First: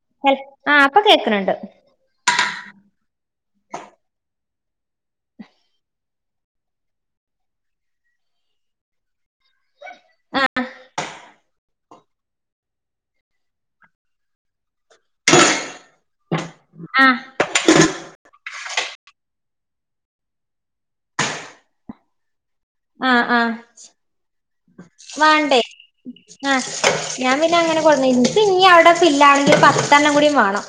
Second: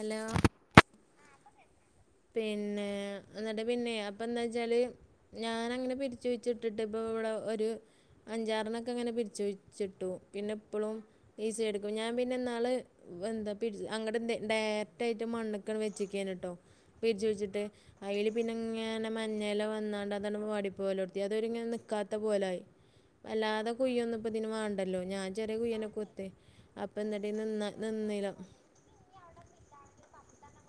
അല്ല ആഹ് ഇപ്പൊ കേക്കുന്നുണ്ട് പിന്നെ എന്നിട്ട് പിന്നെ അപ്പ എന്താ വച്ചാല് ഞാൻ അങ്ങനെ പിരിച്ചു വച്ച ഇട്ടിട്ട് ഇപ്പൊ ഇവിടെ ഒരു അഞ്ചാറിനൊക്കെ അങ്ങനെ പിരിച്ചു വിച്ചിട്ടു ആ പിന്നെ എപ്പോഴും ഈസി എടുക്കും ഞാൻ പിന്നെ എന്നാള് എന്താ പി അങ്ങ എ ഡയറക്ട് ആയിട്ട് മണ്ണക്കണ് വെച്ചക്കാണ് കേട്ടോ പിരിച്ച് വെച്ചിട്ട് അതിൽ പിന്നെ ഇങ്ങനെ മഞ്ഞയില വന്നാണ്ട് അതാണ് വാടി പോലെടുത്തി അതൊരിങ്ങനെ നിൽക്കാത്ത പോലായി ആ ആ അല്ലാതെ കൂയ്യ ഒന്നും ഇപ്പ ഇതിന് വേണ്ടല്ലോ ഞാൻ ചെറിയ വാണ്ടേ കുയ്യനെ കൊത്ത് ആ അപ്പൊ എന്നിട്ട ഞാൻ പിന്നെ അങ്ങനെ ഇ ഇനി അവിടെ ഫിൽ ആവണമേക്കി പത്തെണ്ണം കൂടി വേണം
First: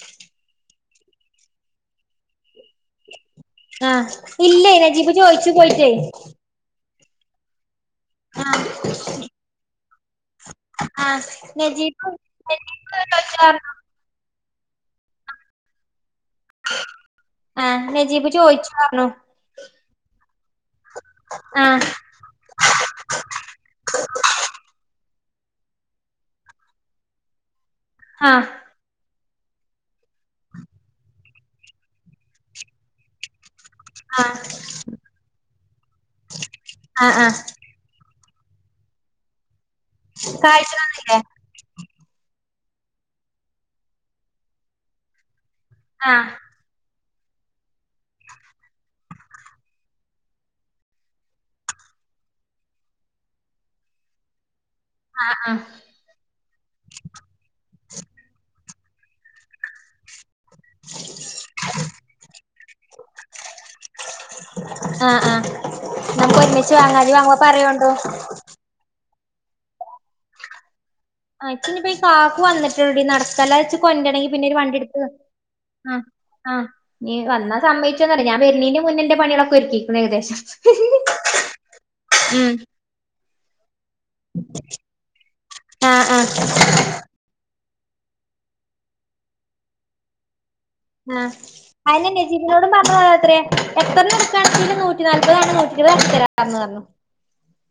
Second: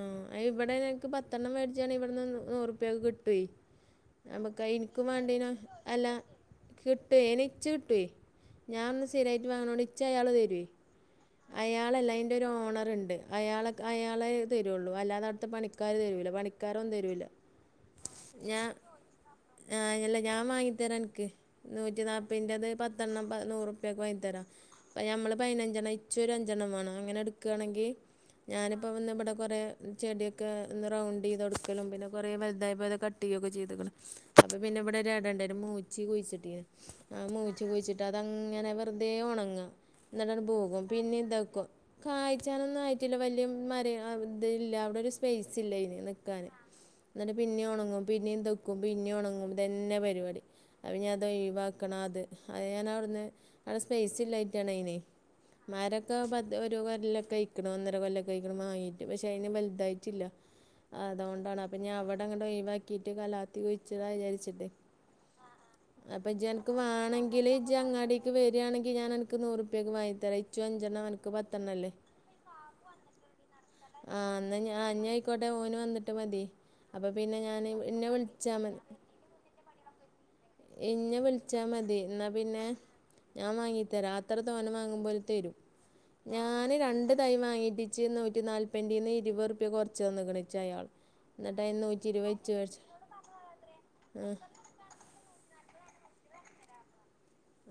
ആഹ് ഇവിടെ നിനക്ക് പത്തെണ്ണം മേടിച്ചാണ് ഇവിടെന്ന് നൂറ് പ്പിയെക്ക് കിട്ടൂവേ ആ നമുക്ക് ഇല്ലേ എനിക്കും നജീബ് ചോയിച്ചു വേണ്ടേനും പോയിട്ടേ അല്ല കിട്ടുവേ ഇനിച്ച് കിട്ടുവേ ആ ഞാൻ ഒന്ന് സ്ഥിരായിട്ട് വാങ്ങണോണ്ട് ഇച്ച അയാൾ തരുവേ ആ നജീബ് നജീബ് അയാളല്ല അയ്ന്റെ ഒരു ഓണർണ്ട് ചോയിച്ചു അയാള പറഞ്ഞു അയാളെ തരുള്ളൂ അല്ലാതെ അടുത്തെ പണിക്കാര് തരൂല പണിക്കാരൊന്നും തരൂല്ല ആ നജീബ് ചോദിച്ച്ണേലോ അല്ല ഞാൻ വാങ്ങി തരാ അൻക്ക് ആ നൂറ്റി നാല്പ്പ്പന്റെത് പത്തെണ്ണം നൂറുപ്യക്കെ വാങ്ങിത്തരാം പ്പം ഞമ്മള പതിനഞ്ചെണ്ണം ഇച്ച് ഒരു അഞ്ചെണ്ണംമാണം അങ്ങനെ എടുക്കാണെങ്കിൽ ആ ഞാനിപ്പ വ ഇവിടെ കുറെ ചെടി ഒക്കെ ഒ റൗണ്ട് ചെയ്ത കൊടുക്കലും പിന്നെ കുറെ വലുതായപ്പോ അ കട്ട ചെയുകയൊക്കെ ചെയ് ആ അപ്പൊ പിന്നെ ഇവിടെടണ്ടായും മൂച്ചി കുഴിച്ചിട്ടി ആ ആ മൂച്ചി കുഴിച്ചിട്ട് തങ്ങനെ വെറുതെ ഉണങ്ങ ന്നട്ടട് കായ്ച്ചു പോകും തന്നില്ലേ പിന്നെ ഇതാക്കും നൊന്നും ആയിട്ടില്ല വലിയ മ ഇത്‌ല്ല അവിടെ ഒരു സ്പേസ് ഇല്ല അയ്ന്‌ ആ നിക്കാന് എന്നിട്ട് പിന്നെയ ഉണങ്ങും പിന്നെയും തെയ്ക്കും പിന്നെ ഉണങ്ങും ഇതന്നെ പരിപാടി അ ഞ അത് ഒഴിവാക്കണം അത് അത് ഞൻ അവിടുന്ന് അവിടെ സ്പേസില്ല ണനയ് നി ആ ആ മരൊക്കെ പ ഒരു കൊല്ലൊക്കെയ്ക്ക്ണ് ഒന്നര കൊല്ലൊക്കെയ്ക്ക്ണ് മാങ്ങിട്ട്. പക്ഷെ അയ്ന് വലുതായിട്ടില്ല. അതോണ്ടാണ് അപ്പൊ ഞ് അവ്ടെ ങ്ങട്ട് ഒഴിവാക്കിട്ട് കലാത്തി കുഴിച്ച്ട വിചാര്ച്ച് ട്ടെ. ആ ആ അപ്പൊ നമുക്ക് ഇജ് അന്ക്ക് ഒരുമിച്ച് വാങ്ങാ ഇജ്ജ് വാങ്ങുമ്പോ വാണെങ്കില് ഇജ് പറയോണ്ടു അങ്ങാടീക്ക് വരാണെങ്കിൽ ഞാൻ അൻ. ക്ക് നൂറുപ്യക്ക് വാങ്ങിത്തര ഇച്ചും അൻ. ആ ച്ച്നിപ്പം ഈ കാക്കു വന്നിട്ടൊള്ളെടീ നടത്ത അല്ലാതെ ഇച്ച് ആ കൊണ്ടരണെങ്കി പിന്നൊരു എന്നാൽ ഞാൻ ആ വണ്ടിട്ത്ത്. ഇനി ആയിക്കോട്ടെ ഓന് ആ വന്നിട്ട് മതി ആ അപ്പം ഞ് പിന്നെ വന്ന ഞാൻ എന്നെ സമ്മയ്ച്ചോന്ന് അറീല. ഞാൻ വിളിച്ചാൽ വര്നയ്ന്റെ മതി മുന്നെ ന്റെ പണിയാളൊക്കെ ഒര്ക്കീ ക്കിണ് ഏകദേശം. ഇന്നെ വിളിച്ചാ മതി ന്നാ ഉം പിന്നെ. ഞാൻ വാങ്ങി തരാ അത്ര തോന വാങ്ങുമ്പോ ഓല് തരും. ആഹ ആഹ. വാങ്ങീട്ടിച്ച് നൂറ്റി നാൽപ്പെന്റീന്ന് ഇരുപർപ്യ കുറച്ചു തന്ന്ക്ക്ണ്. ആഹ് അയിനെ നജീബിനോടും മേടിച്ച് പറഞ്ഞീണോ നത്രെ ആ എത്രണ്ണക്കാണെങ്കിലും നൂറ്റി നാല്പത നൂറ്റി. ഴിവാക്കിത്തര ന്ന് പറഞ്ഞു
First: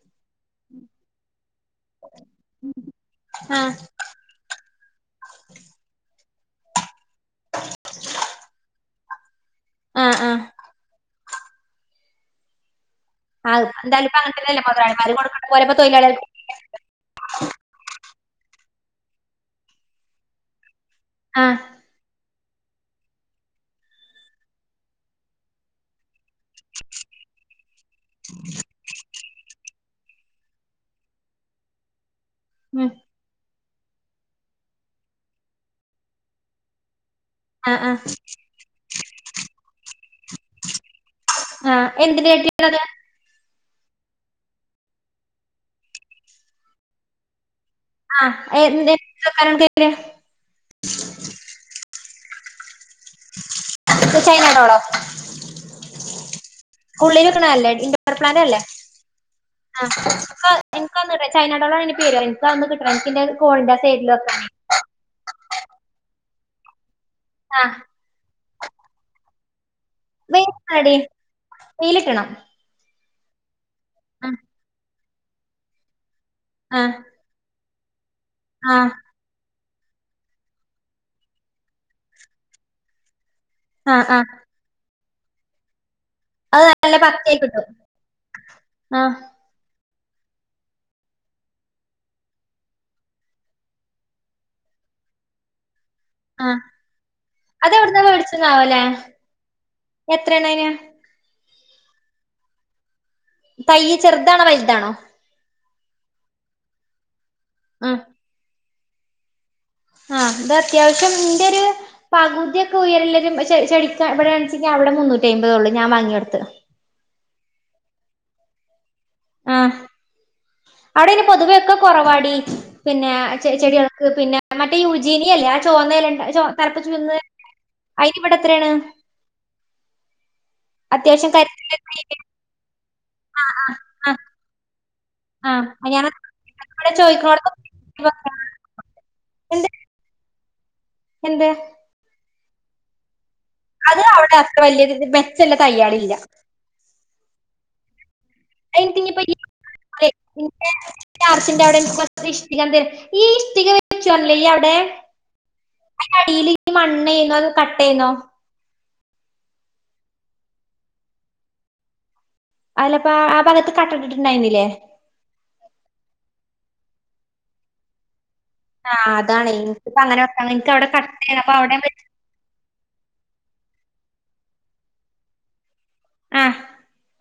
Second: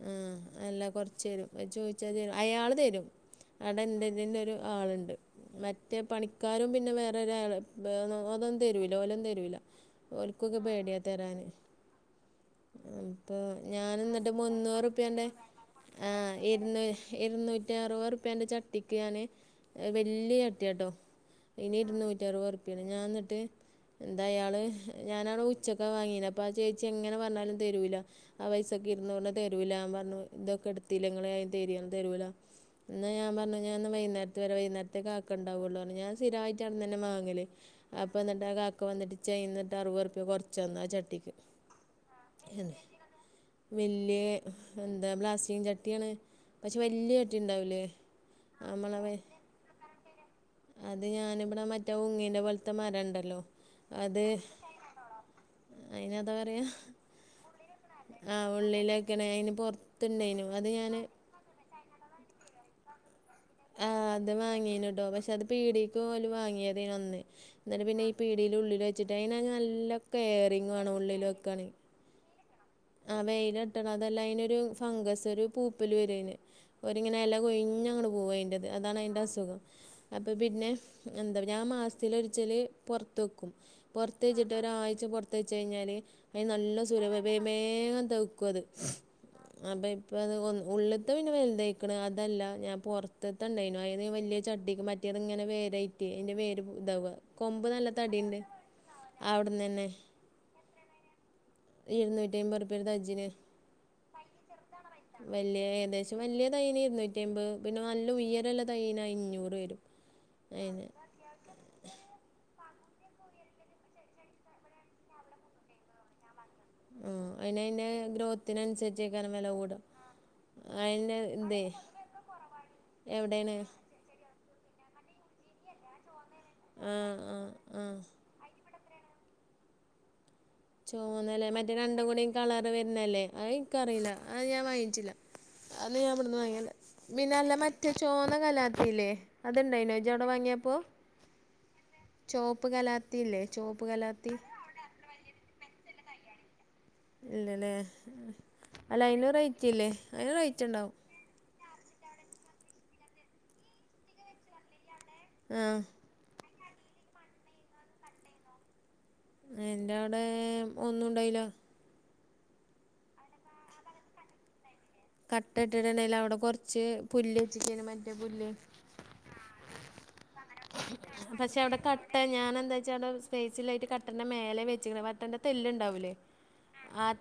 ഉം അല്ല കൊറ്‌ച്ചെരും അത് ചോയ്ച്ചാ തരും അയാള് തരും. ആ അവിടെ ഇന്റെതിനൊരു ആള്ണ്ട് മറ്റെ പണിക്കാരും പിന്നെ വേറൊരാള് അതൊന്നും തരുല്ല. ല്ല ഓലൊന്നും തരൂല ആ ആ ഓൽക്കൊക്കെ പേടിയാ തരാന്. അപ്പ ആ ഇപ്പൊ ഞാന എന്തായാലും ന്ന. ഇപ്പ അങ്ങനത്തന്നെയല്ലേ മുതലാളിമാര് മുന്നൂറുപ്യന്റെ കൊടുക്കണ പോലെ ഇപ്പൊ ആ തൊഴിലാളികൾക്ക് ഇര്ന്നു ഇരുന്നൂറ്റി അറുപർ പ്യന്റെ ചാ. ചട്ടിക്ക് ഞാന് വല്യ ചട്ട്യാട്ടോ ആ അയ്ന് ഇരുന്നൂറ്ററുപർ. പിന്നെ ഞാൻ ന്നിട്ട് ന്തയാൾ ഞാനവിടെ ഉച്ചക്ക വാങ്ങീനെ. അപ്പാ ചേച്ചി എങ്ങനെ പറഞ്ഞാലും തരൂല ആ പൈസക്ക് ഇരുന്നൂറിന് തരൂല പ. ഇതൊക്കെട്ത്തിലെ ങ്ങള് അയ്ത്തരി തരൂല ഉം ന്നാ ഞാൻ പറഞ്ഞെ ഞാ ന്ന് വൈന്നേരത്ത് വര വൈന്നേരത്തെക്കാക്കണ്ടാവുള്ളു പറഞ്ഞ് ഞാൻ സ്ഥിരായിട്ട് അവ്ട്ന്നെന്നെ മാ. ങ്ങൽ ആ ആ അപ്പം ന്നിട്ട് ആ കാക്ക വന്നിട്ട് ച്ച് അറുവർപ്യ കൊറ്ചന്നു ആ ചട്ടിക്ക്. [inaudible] വല്യേ എന്താ പ്ലാസ്റ്റിക് ചട്ടിയാണെ പക്ഷെ വല്യ ചട്ടി ഉണ്ടാവി ആഹ എ ന്ത [inaudible] അത് ഞാനിവിടെ മറ്റേ ഉങ്ങ്ന്റെ പോലത്തെ മരം ണ്ടല്ലോ അത്. ചൈന ഡോളോ അയിന് അതാ പറയാ.? ഉള്ളിൽ വെക്ക്ണെല്ലെ? ഇൻഡോർ പ്ലാന്റ് അല്ലെ? വെക്കണ അതിന് ആ പുറത്തുണ്ടായിനു അത് എനക്ക് ഞാൻ എനക്കൊന്ന് ട് ചൈന ടൗണ ൻ തെരോ ഇൻക്കതൊന്ന് കിട്ടണം. ഇൻക്കിന്റെ. ആ അത് വാങ്ങീണ് ട്ടൊ പക്ഷെ അത് പീടിക്ക് ഓല് വാങ്ങ്യേതെന്നു അന്ന്. ആഹ് ന്നട്ട് പിന്നെ ഈ പീടിൽ ഉള്ളിൽ വെച്ചിട്ട് അയ്നാണെ നല്ല കെയറിംഗ് വേണം വെയിലടി ഉള്ളില് വക്കാന്. വെയിലിട്ടണം ആ വെയില് തട്ടണം അതെല്ലാ അയ്നൊരു ഫംഗസ് ഒരു പൂപ്പൽ വരൊയ്ന് ആഹ് ഒര് ങ്ങനെ ഇല കൊയ്. ഞ് അങ്ങട് പോവയ്ന്റെ ത് ആഹ് ആഹ് അതാണ് അയ്ന്റെ അ സുഖം. അപ്പൊ പിന്നെ എന്താ ഞാൻ മാസത്തിൽ ഒര്ച്ചല് പുറത്ത്. ആഹ് പുറത്ത് ആഹ് വച്ചിട്ട് ഒരാഴ്ച പുറത്ത വച്ച് കഴിഞ്ഞാല് അയ്ന് അത് നല്ല സുര ബ പച്ചയായി ബേ. കിട്ടും വേഗം തെഅക്കത്. ആഹ് ഇപ്പ അത് ഉ ഉള്ള്ത്തെ ത് പിന്നെ വലുതേയ്ക്ക്ണ് അതല്ല ഞാൻ പുറത്ത്ത്ത ണ്ടയ്നു അയ്നെ വല്യ ചട്ടിക്ക് മറ്റെ. തങ്ങനെ വേരായ്റ്റെ അയ്ന്റെ ആഹ് വേര് ഇതാവ കൊമ്പ് നല്ല അതെവിടുന്നാ തടിണ്ട് മേടിച്ചതാവല്ലേ അവിട്ന്നെന്നെ എത്രയാണ് അതിന് ഇരുന്നൂറ്റി ആയിമ്പത്ർപ്യ ഒരു തജ്ജിന് തയ്യ് ചെർതാണോ വല്താണോ? അത്യാവശ്യം വല്യ തൈയ്ന് ഇരുന്നൂറ്റി അയ്മ്പെ പിന്നെ നല്ല ഉയരല്ല തൈയ്ന് അഞ്ഞൂറ് വരും. ആഹ ത് അയിന് അത്യാവശ്യം ഇന്റൊര് പകുതി. ക്ക് ഉയരള്ളത് ചെ ചെടിക്കാവിടെണെ ചെങ്കി അവ്ടെ മുന്നൂറ്റി അയ്മ്പതൊള്ളൂ ഞാൻ വാങ്ങ്യോട് ത്ത്. ഉം അയിന് അയ്ന്റെ ഗ്രോത്തിനനുസരിച്ചേക്കാരം വില കൂട അവിടെയ്ന് പൊതുവെ ഒക്കെ കുറവാടി പിന്നെ ചെ എവിടേണ് ചെടിയൾക്ക്. പിന്നെ മറ്റെ യുജിനിയ ല്ലെ ആ ചോന്നല ണ്ട ചോ തലപ്പ് ആ ചുവന്നെ ആ ആ അയ്ന് വ്ടെ എത്രെണ്? അത്യാവശ്യം ചോന്നലെ മറ്റേ കരുത്തില് രണ്ടും കൂടി കളർ വര്നല്ലെ ആ അത് ഇൻക്കറീല ആ അത് ഞാൻ വാങ്ങി. ച്ച് ല്ല ആ ആ അത് ഞാൻ ഞാൻവിടന്ന് വാങ്ങിയല്ല ഇവിടെ പിന്നെല്ല ചോദിക്കണോടത്ത് മറ്റേ ചോന്ന കലാത്തില്ലേ എന്ത് അത്ണ്ടായിനോജവിടെ വാങ്ങിയ എന്ത് ചുവപ്പ് കലാത്തിയില്ലേ ചോപ്പ് അത് അവിടെ കലാത്തി അത്ര വലിയ മെച്ചല്ല തയ്യലി ല്ല ഇല്ലലെ റേറ്റ് ഉണ്ടാവും അനിയിപ്പല്ലർച്ചിന്റെ അവിടെ ഇഷ്ടിക എ ത ഈ ഇഷ്ടിക വെച്ചുണല്ലേ അവിടെ ആഹ അതിന്റെ അടിയിൽ ഈ മണ്ണയന്നോ അ കട്ടയന്നോ എന്റെ അവിടെ ഒന്നും ഇണ്ടായില്ല അലപ്പ ആ ഭഗത്ത് കട്ടട്ടിട്ടുണ്ടായിരുന്നിലെ കട്ട ഇട്ടിടണെൽ അവിടെ കൊറച്ച് പുല്ല്ച്ചക്കന് മറ്റേ പുല്ല് ആഹ് അതാണ് എനിക്കിപ്പ അങ്ങനെ വെക്കണം എനിക്ക് അവിടെ കട്ടയാണ് അപ്പൊ പക്ഷെ അവിടെ കട്ട ഞാൻ എന്താച്ച അവിടെ സ്പേസിലായിട്ട് കട്ട പ മേലെ വെച്ച പറ്റന്റെ തെല്ണ്ടാവൂലേ ആഹ്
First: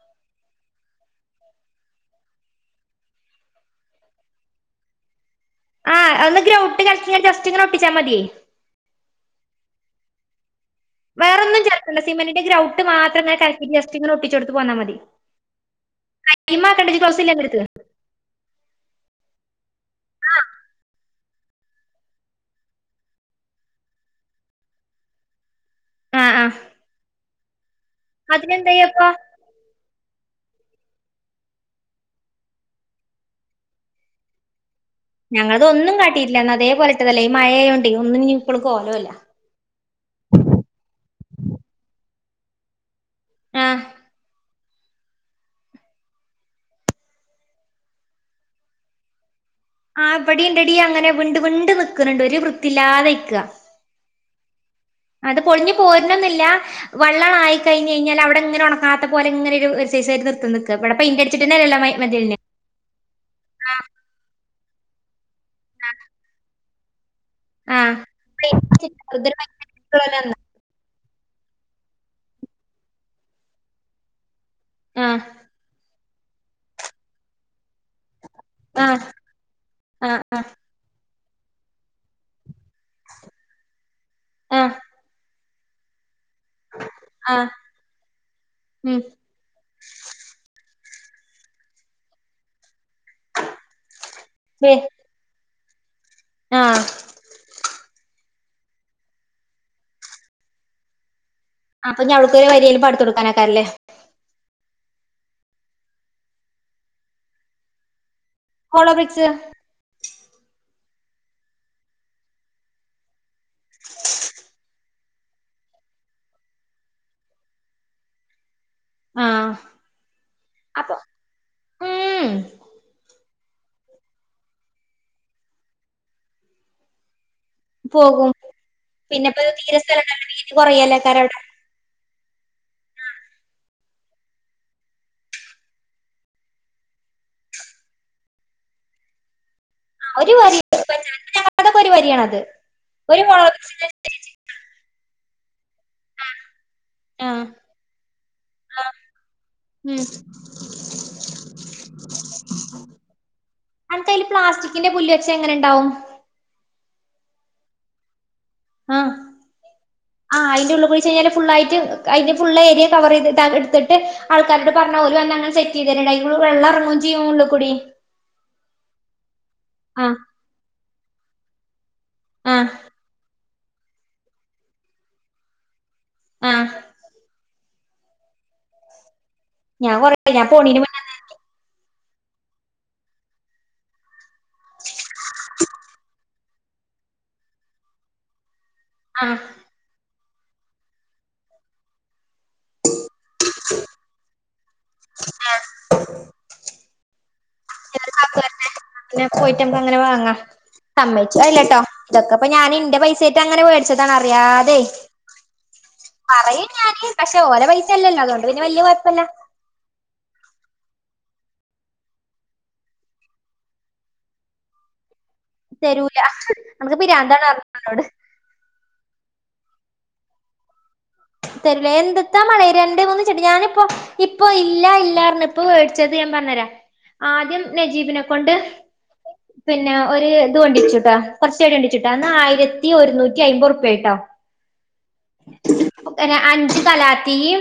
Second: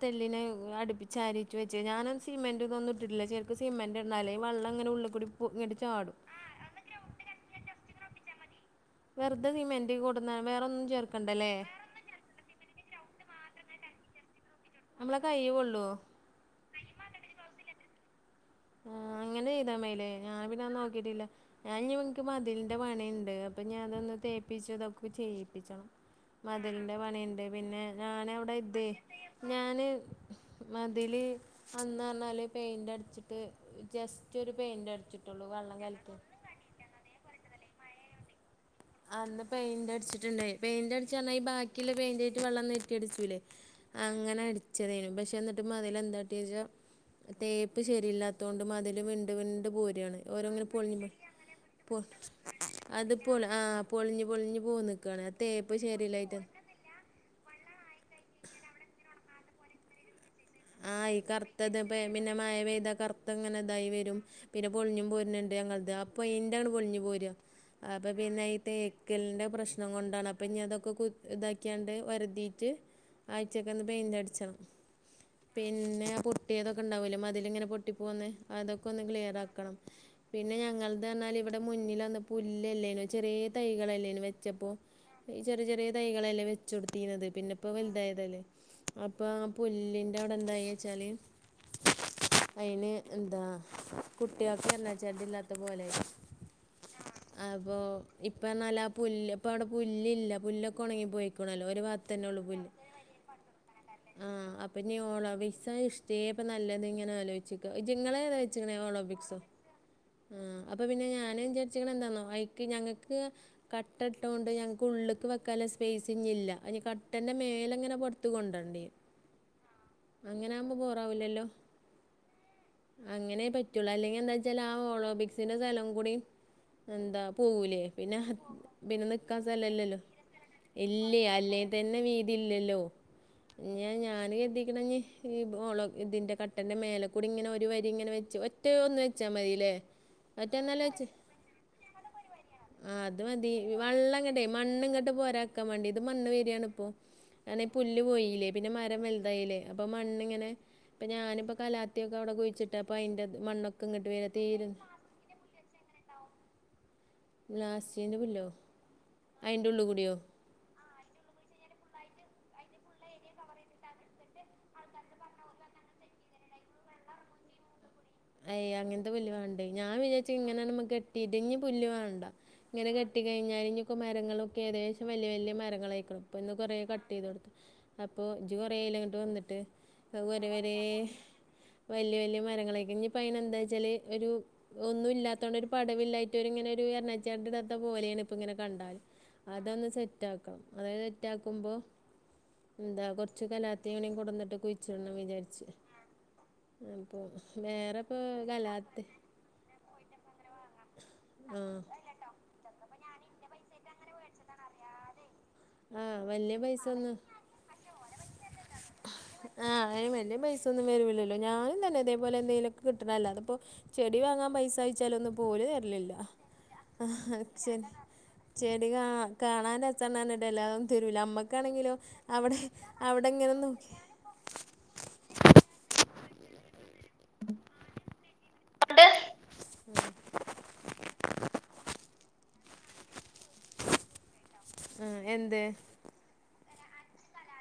തെല്ലിനെ അടുപ്പിച്ചച്ച് അരിട്ട വെച്ച ഞാനും സമന്റ് ന്നിട്ടില്ല ചേർക്ക് സിമെന്റ് ഇടാലെ വെള്ളംങ്ങനെ ഉള്ള കൂടി പോ- ഇങ്ങോട്ട് ആഹ് ചാടും അന്ന് ഗ്രൗട്ട് കള ജസ്റ്റ് ഇങ്ങനെ ഒട്ടിച്ചാ മതിയേ വെറുത സമെന്റി കൂടുന്ന വേറൊ വേറൊന്നും ചേർക്കണ്ട സിമന്റിന്റെ ഗ്രൗട്ട് മാത്രങ്ങനെ കലക്കി ജസ്റ്റ് ഇങ്ങനെ ഒട്ടി ച്ച്ടുത്ത് പോന്നാ മതി നമ്മളെ കൈ കൊള്ളുമോ കൈമാക്കണ്ട ക്ലോസ് ഇല്ലെ ആന്റടുത്തു ആഹ അങ്ങനെ ചെയ്താ മേലേ ഞാൻ പിന്നെന്നന്ന് നോക്കിട്ടില്ല ഞാക്ക് മതിലിന്റെ പണയുണ്ട് അപ്പൊ ഞാൻ പിച്ചോതക്ക ചെയ്യും ആഹ് ആഹ് മതിലിന്റെ പണിയുണ്ട് പിന്നെ ഞൻവിടെ അതിനെന്തായി ഇത് അപ്പൊ ഞാന് മതില് അന്ന് പറഞ്ഞാല് പെയിന്റ് അടിച്ചിട്ട് ജസ്റ്റ് ഒരു പെയിന്റ് അടിച്ചിട്ടുള്ളൂ ഞങ്ങളത വെള്ളം ഒന്നും കലക്കി കാട്ടിട്ടില്ല അതേപലത്തതല്ലേ ഈ മഴയൊണ്ട് ഒന്നും അന്ന് പെയിന്റ് അടിച്ചിട്ടുണ്ടയി പെയിന്റ്ടച്ച്ൽ ബാക്കിുള്ള പെയിന്റ് ആയിട്ട് വെള്ളം ല്ലേ ആഹ് അങ്ങനെ ചതേനി പക്ഷെ എന്നിട്ട് മതിൽ എന്താ കാട്ടിയെച്ചാൽ തേപ്പ് ശരിയില്ലാത്തത് കൊണ്ട് മതിൽ വിണ്ട് ആ പോരാണ് ഓരോങ്ങനെ ഇവിടീണ്ടടി പൊളിഞ്ഞ് അങ്ങനെ വിണ്ട് വിണ്ട് പൊ നിക്കനിണ്ട് ഒരു വൃത്തിയില്ലാതെ അത് നിക്ക പൊളി ആ പൊളിഞ്ഞ് പൊളിഞ്ഞ് പോന്ന്ക്കാണ് ആ അത് പൊളിഞ്ഞഞ് തേപ്പ് പോരണെന്നില്ല ശരില്ലായിട്ട് വള്ളളായി കഴിഞ്ഞ അവിടെ ഇങ്ങന ഉണക്കാത്ത പോലെനെ ഒരു നിക്ക ഇവിടെ ആയി പെയിന്റ് കറുത്തത് അടിച്ചിട്ടന്നെല്ലല്ലോ മ പിന്നെ മതിലിന് മഴ പെയ്താ കറുത്ത അങ്ങനെ ഇതായി വരും പിന്നെ പൊളിഞ്ഞും പോരണ്ട് അപ്പൊ എന്താണ് പൊളിഞ്ഞു പോര ആഹ് അപ്പൊ പിന്നെ ഈ ആഹ് തേക്കലിന്റെ പ്രശ്നം കൊണ്ടാണ് അപ്പൊ ഇഞ് അതൊക്കെ ഇതാക്കിയാണ്ട് ഒരാതിയിട്ട് അഴിച്ചെങ്ങൊന്നു പെയിൻ്റ് അടിച്ചണം ആഹ പിന്നെ ആ പൊട്ടിയതൊക്കെ ഉണ്ടാവൂലും മതിലിങ്ങനെ പോന്ന് ആഹ് അതൊക്കെ ഒന്ന് ക്ലിയർ ആക്കണം ആഹ് പിന്നെ ഞങ്ങൾ എന്ത പറാൽ ഇവിടെ മുന്നിൽ വന്ന പുല്ല്ലേനും ചെറിയ തൈകളല്ലേനും വെച്ചപ്പോ ആഹ് ഈ ചെറിയ ചെറിയതയി ല്ല വെച്ച കൊടുത്തിന്നത് ആഹ് ആഹ് പിന്നപ്പം വലുതായ തല്ലേ ഉം അപ്പൊ പുല്ല് അയച്ചാലി അയിന എന്താ കുട്ടികൊക്കെ വേ എണാ ചെട്ട ഇല്ലാത്ത പോലെ ആഹ് അപ്പോ ഇപ്പൊ നല്ല പുല്ല് ഇപ്പ അവിടെ പുല്ലില്ല പുലൊക്കെ ഉണങ്ങി പോയി അപ്പൊ [unintelligible] വരില പടുത്ത് കൊടുക്കാനക്കാറല്ലേ ആഹ അപ്പൊഞ് ഇനി ഓളോബ്രിക്‌സ് ഇഷ്ടികേ നല്ലത് ഇങ്ങനെ ആലോചിക്ക നിങ്ങളെ എത വെച്ചിക്കണേ ഹോളോ ഓളോബ്രിക് ബ്രിക്സ് സോ ആ അപ്പൊ പിന്നെ ഞാന് വിചാരിച്ചിക്കണ എന്താന്നോ അഐക്ക് ഞങ്ങക്ക് കട്ട ഇട്ട കൊണ്ട് ഞങ്ങക്ക് ഉ ഉള്ളക്ക് വെക്കൻ സ്പേസ് ഇില്ല അ കട്ടന്റെ മേലെങ്ങെ പുറത്ത കൊണ്ടോണ്ണ്ടി ആ അങ്ങനെകുമ്പോ ബോ റാവൂല്ലല്ലോ ഉം അങ്ങനെ പറ്റുള്ളു അല്ലെങ്കിൽ എന്താച്ചാൽ ആ ഒളിമ്പിക്സിന്റെ സ്ഥലം കൂടി എന്താ പോവൂല്ലേ പിന്നെ പോകും പിന്നെ നിക്കാൻ പിന്നെപ്പോ തീരെ സ്ഥലല്ലല്ലോ സ്ഥലണ്ടാവില്ല വീതി ഇല്ല കൊറയല്ലേക്കാരം അല്ലേ തന്നെ വീതി ഇല്ലല്ലോ ഞ ഞാന് ക്കണി ഈ ഓളം ഇതിൻ്റെ കട്ടൻ്റെ മേലെക്കൂടി ഇങ്ങനെ ഒരു വരി ഇങ്ങനെ വെച്ച് ഒറ്റ ഒന്ന് വെച്ചാ മതില്ലേ അവിടെ ഒരു വരി മറ്റേനാല്ലേച് അതൊക്കെ ഒരു വരിയാണത് ആ അത് ഒരു ഹോളോ മതി ബ്രിക്സിന്റെ വെള്ളങ്ങട്ടെ മണ്ണിങ്ങട്ട് പോരാ ക്കാൻ വേണ്ടി ഇത് മണ്ണ് വര്യാണ്പ്പോ ആഹ് കാരണം ഈ പുല് പോയില്ലേ പിന്നെ ആഹ് മരം വലതായില്ലേ ഉം മണ്ണിങ്ങനെ ഇപ്പൊ ഞാനിപ്പ കലാത്തിക്കെ അവിടെ കുഴിച്ചിട്ട അപ്പൊ അയിന്റെ മണ്ണൊക്കെ ഇങ്ങോട്ട് വരെ തീ ഡൗ [unintelligible] ലാസ്യന്റെ പുല്ലോ അയിന്റെള്ക്കുടിയോ ഫ്യള്ളായിട്ട് [unintelligible] കവർ ചെയ് എടുത്തിട്ട് ആൾക്കാരോട് പറഞ്ഞ പ സെറ്റ് ചെയ്ത ഐക്കൂ വെള്ളം ഇറങ്ങും ചെയിം ഉള്ളു കുടി അയയ് അങ്ങനത്തെ പുല്ല് വേണ്ടേ ഞാൻ വിചാച്ച ഇങ്ങനമ്മ കെട്ടിട്ട ഞ് പുല്ല് വേണ്ടാ ആഹ് നെണ്ട ഇനിതാ കെട്ടികഴിഞ്ഞാൽഇനീപ്പം മരങ്ങളൊക്കെ ഏകശം വല്ല്യ വല്ല്യ മരങ്ങളെ അപ്പം ഇന്ന് ആഹ് കൊറേ കട്ട് ചെയ്ത് കൊടുത്തു അപ്പൊ ഇജ് കൊറെയിലങ്ങ് വന്നിട്ട് ഞാൻ കൊറേ ര വ ഞാൻ മ പോണീന് മുന്നേ [unintelligible] വല്ല്യ വല്ല്യ മറങ്ങളായിരിക്കും ഇനി ഇ അനെ എന്താ വെച്ചാല് ഒരു ഒന്നും ഇാത്ത കൊൊ പടവില്ലായിട്ട്വ ഇങ്ങനെ ഒരു എറണാചാറി ഇടാത്ത പോലെയാണ് ഇപ്പ ഇങ്ങനെ [unintelligible] കണ്ടാലു ആഹ് അതൊന്ന് സെറ്റക്ക അതായത് സെറ്റക്കുമ്പോൾ എന്താ കൊറച്ചു കലാത്തി കൊടന്നിട്ട് കുഴിച്ചിടണം വിചാരിച്ച് അപ്പൊ വേറെ ഇപ്പോ കലാ അങ്ങനെ പോയിട്ട് അങ്ങനെ വാങ്ങ ആഹ് സമ്മച്ചുല്ലട്ടോ ഇല്ലട്ടോ ഇതൊക്കെ അപ്പൊ ഞാനിന്റെ പൈ സെറ്റ് അങ്ങനെ മേടിച്ചതാണ അറിയാതെ ഉ [inaudible] പറയും ഞാന് പക്ഷെ ഓല പൈസയല്ലല്ലോ അതൊണ്ട് ന്നെ വല്ല്യ കൊഴപ്പല്ല്യ ആ അയിന് വല്ല്യ പൈസൊന്നും വരൂല്ലല്ലോ ഞാനും തന്നെ അതേപോെ എന്തെങ്കലൊക്കെ കിട്ടണല്ലേ അപ്പോ ചെടി വാങ്ങാൻ പൈസയച്ചാലൊന്നു പോലു തരല്ലില്ല്യ തരൂല അനക്ക് ഹ പിരാന്താണ് ചെ പറഞ്ഞ് എന്നോട് ചെടി കാണാ [unintelligible] തരൂല്ല എദ്ത്താ മഴ രണ്ട മൂന്ന് അവിടെ ചെട്ടി ഇങ്ങനെ ഞാനിപ്പോ നോക്കി ഇപ്പൊ ഇല്ല ഇല്ലാരഞ്ഞ ഇപ്പ മേടിച്ച ത് പറഞ്ഞരാ ആദ്യം നജീബിനെ കൊണ്ട് പിന്നെ ഒരു ഇത് വണ്ടിച്ചുട്ടാ കുറച്ചടി കൊ ന്ന ആയിരത്തി ഒരുന്നൂറ്റി അയിബോർപ്യ ട്ടോ എന്ത് അഞ്ച് കലാത്തിയി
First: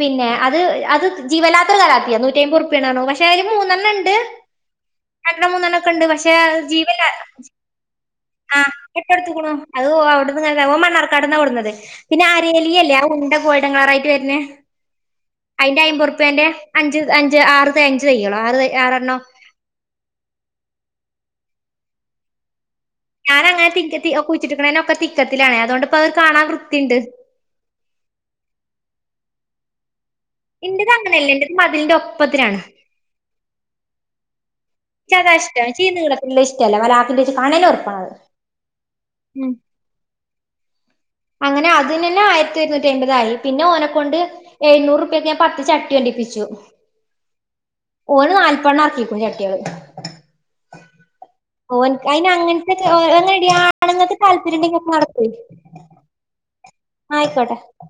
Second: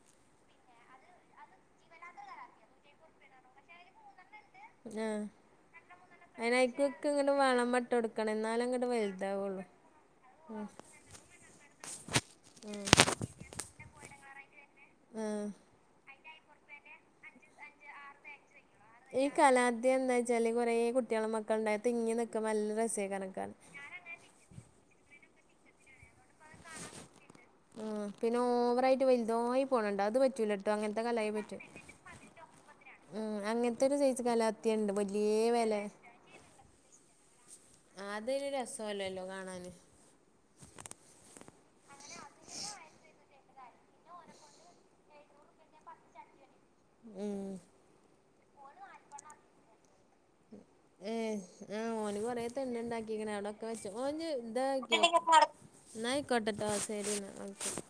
പിന്നെ അത് അത് ജീവലാത്ര കലത്തിയ നൂറ്റിഅയിബത് ഉറപ്പ്യണ് പക്ഷെ അതില് മൂന്നെണ്ണണ്ട് രണ്ടെണ്ണം മൂന്നെണ്ണൊക്കെണ്ട് പക്ഷെ ആ ജീവല്ല അയിക്കക്കൊ ഇങ്ങട്ട് വള മട്ട എടുക്കണം എന്നാലും അങ്ങോട്ട് വലുതാവു അത്ഓ അവിടു നിങ്ങ മണ്ണാർക്കാട്ന്നാ കൊടുന്നത് പിന്നെ അരേലി ഉം അല്ലേ ആ ഉണ്ട കോടങ്ങളാറയിട്ട് [unintelligible] ആഹ് അയിന്റെ അയിബോർപ്പ്യന്റെ അഞ്ച് അഞ്ച് ആറ് ത്തെ അഞ്ചു തൈ കളോ ആറു ഈ കലാത്യ എന്താ വെച്ചാല് കൊറെേ കുട്ടികളും മക്കളുണ്ടായ തിങ്ങിനിക്കും നല്ല റസ് ഞാനാങ്ങനെ തിക്ക ത്തി കുഴിച്ചിട്ടിക്കുന്നൊക്കെ തിക്കത്തിലാണ് അതുണ്ട് പ്പം ഒരു കാണാൻ വൃത്തിണ്ട് ഉ പിന്നെ ഓവറായിട്ട് വലുതായി പോണണ്ട അത് പ റ്റു ഇന്റത് ങ്ങത്തെ കലയ അങ്ങനെയല്ല പറ്റ ഇന്റത് മതിലിന്റെ ഒപ്പത്തിനാണ്. ഉ അങ്ങനത്തെ ഒരു ചേ കല [unintelligible] താ ഇഷ്ട ചീളത്തി ഇഷ്ടല്ല വല [unintelligible] അതൊരു രസല്ലോല്ലോ ഉം കാണാന് അങ്ങനെ അത് നെനെ ആയിരത്തിരു ന്നൂറ്റി അയിബതായി പിന്നെ ഓനെ കൊണ്ട് എഴുന്നൂറ്പ്പ്യക്ക് പത്തു ചട്ടി കൊണ്ടി പ്പിച്ചു ഉം ഓ നാല്പ്പണ്ണ ഇറക്കി ഇപ്പും ചട്ടികള് ഉം ഏ ആഹ് ഓന് അയിന് കൊറേ അങ്ങനത്തെ തണ്ണ ഉണ്ടാക്കിങ്ങനെ അങ്ങനെടി അവിടൊക്കെ വെച്ചു ഓ ആണുങ്ങക്ക് ഇന്ത താല്പര്യണ്ടെങ്കി ഒക്കെ നടക്കുവേ നായക്കോട്ടട്ടാ ശരി എന്ന ആയിക്കോട്ടെ. വക്ക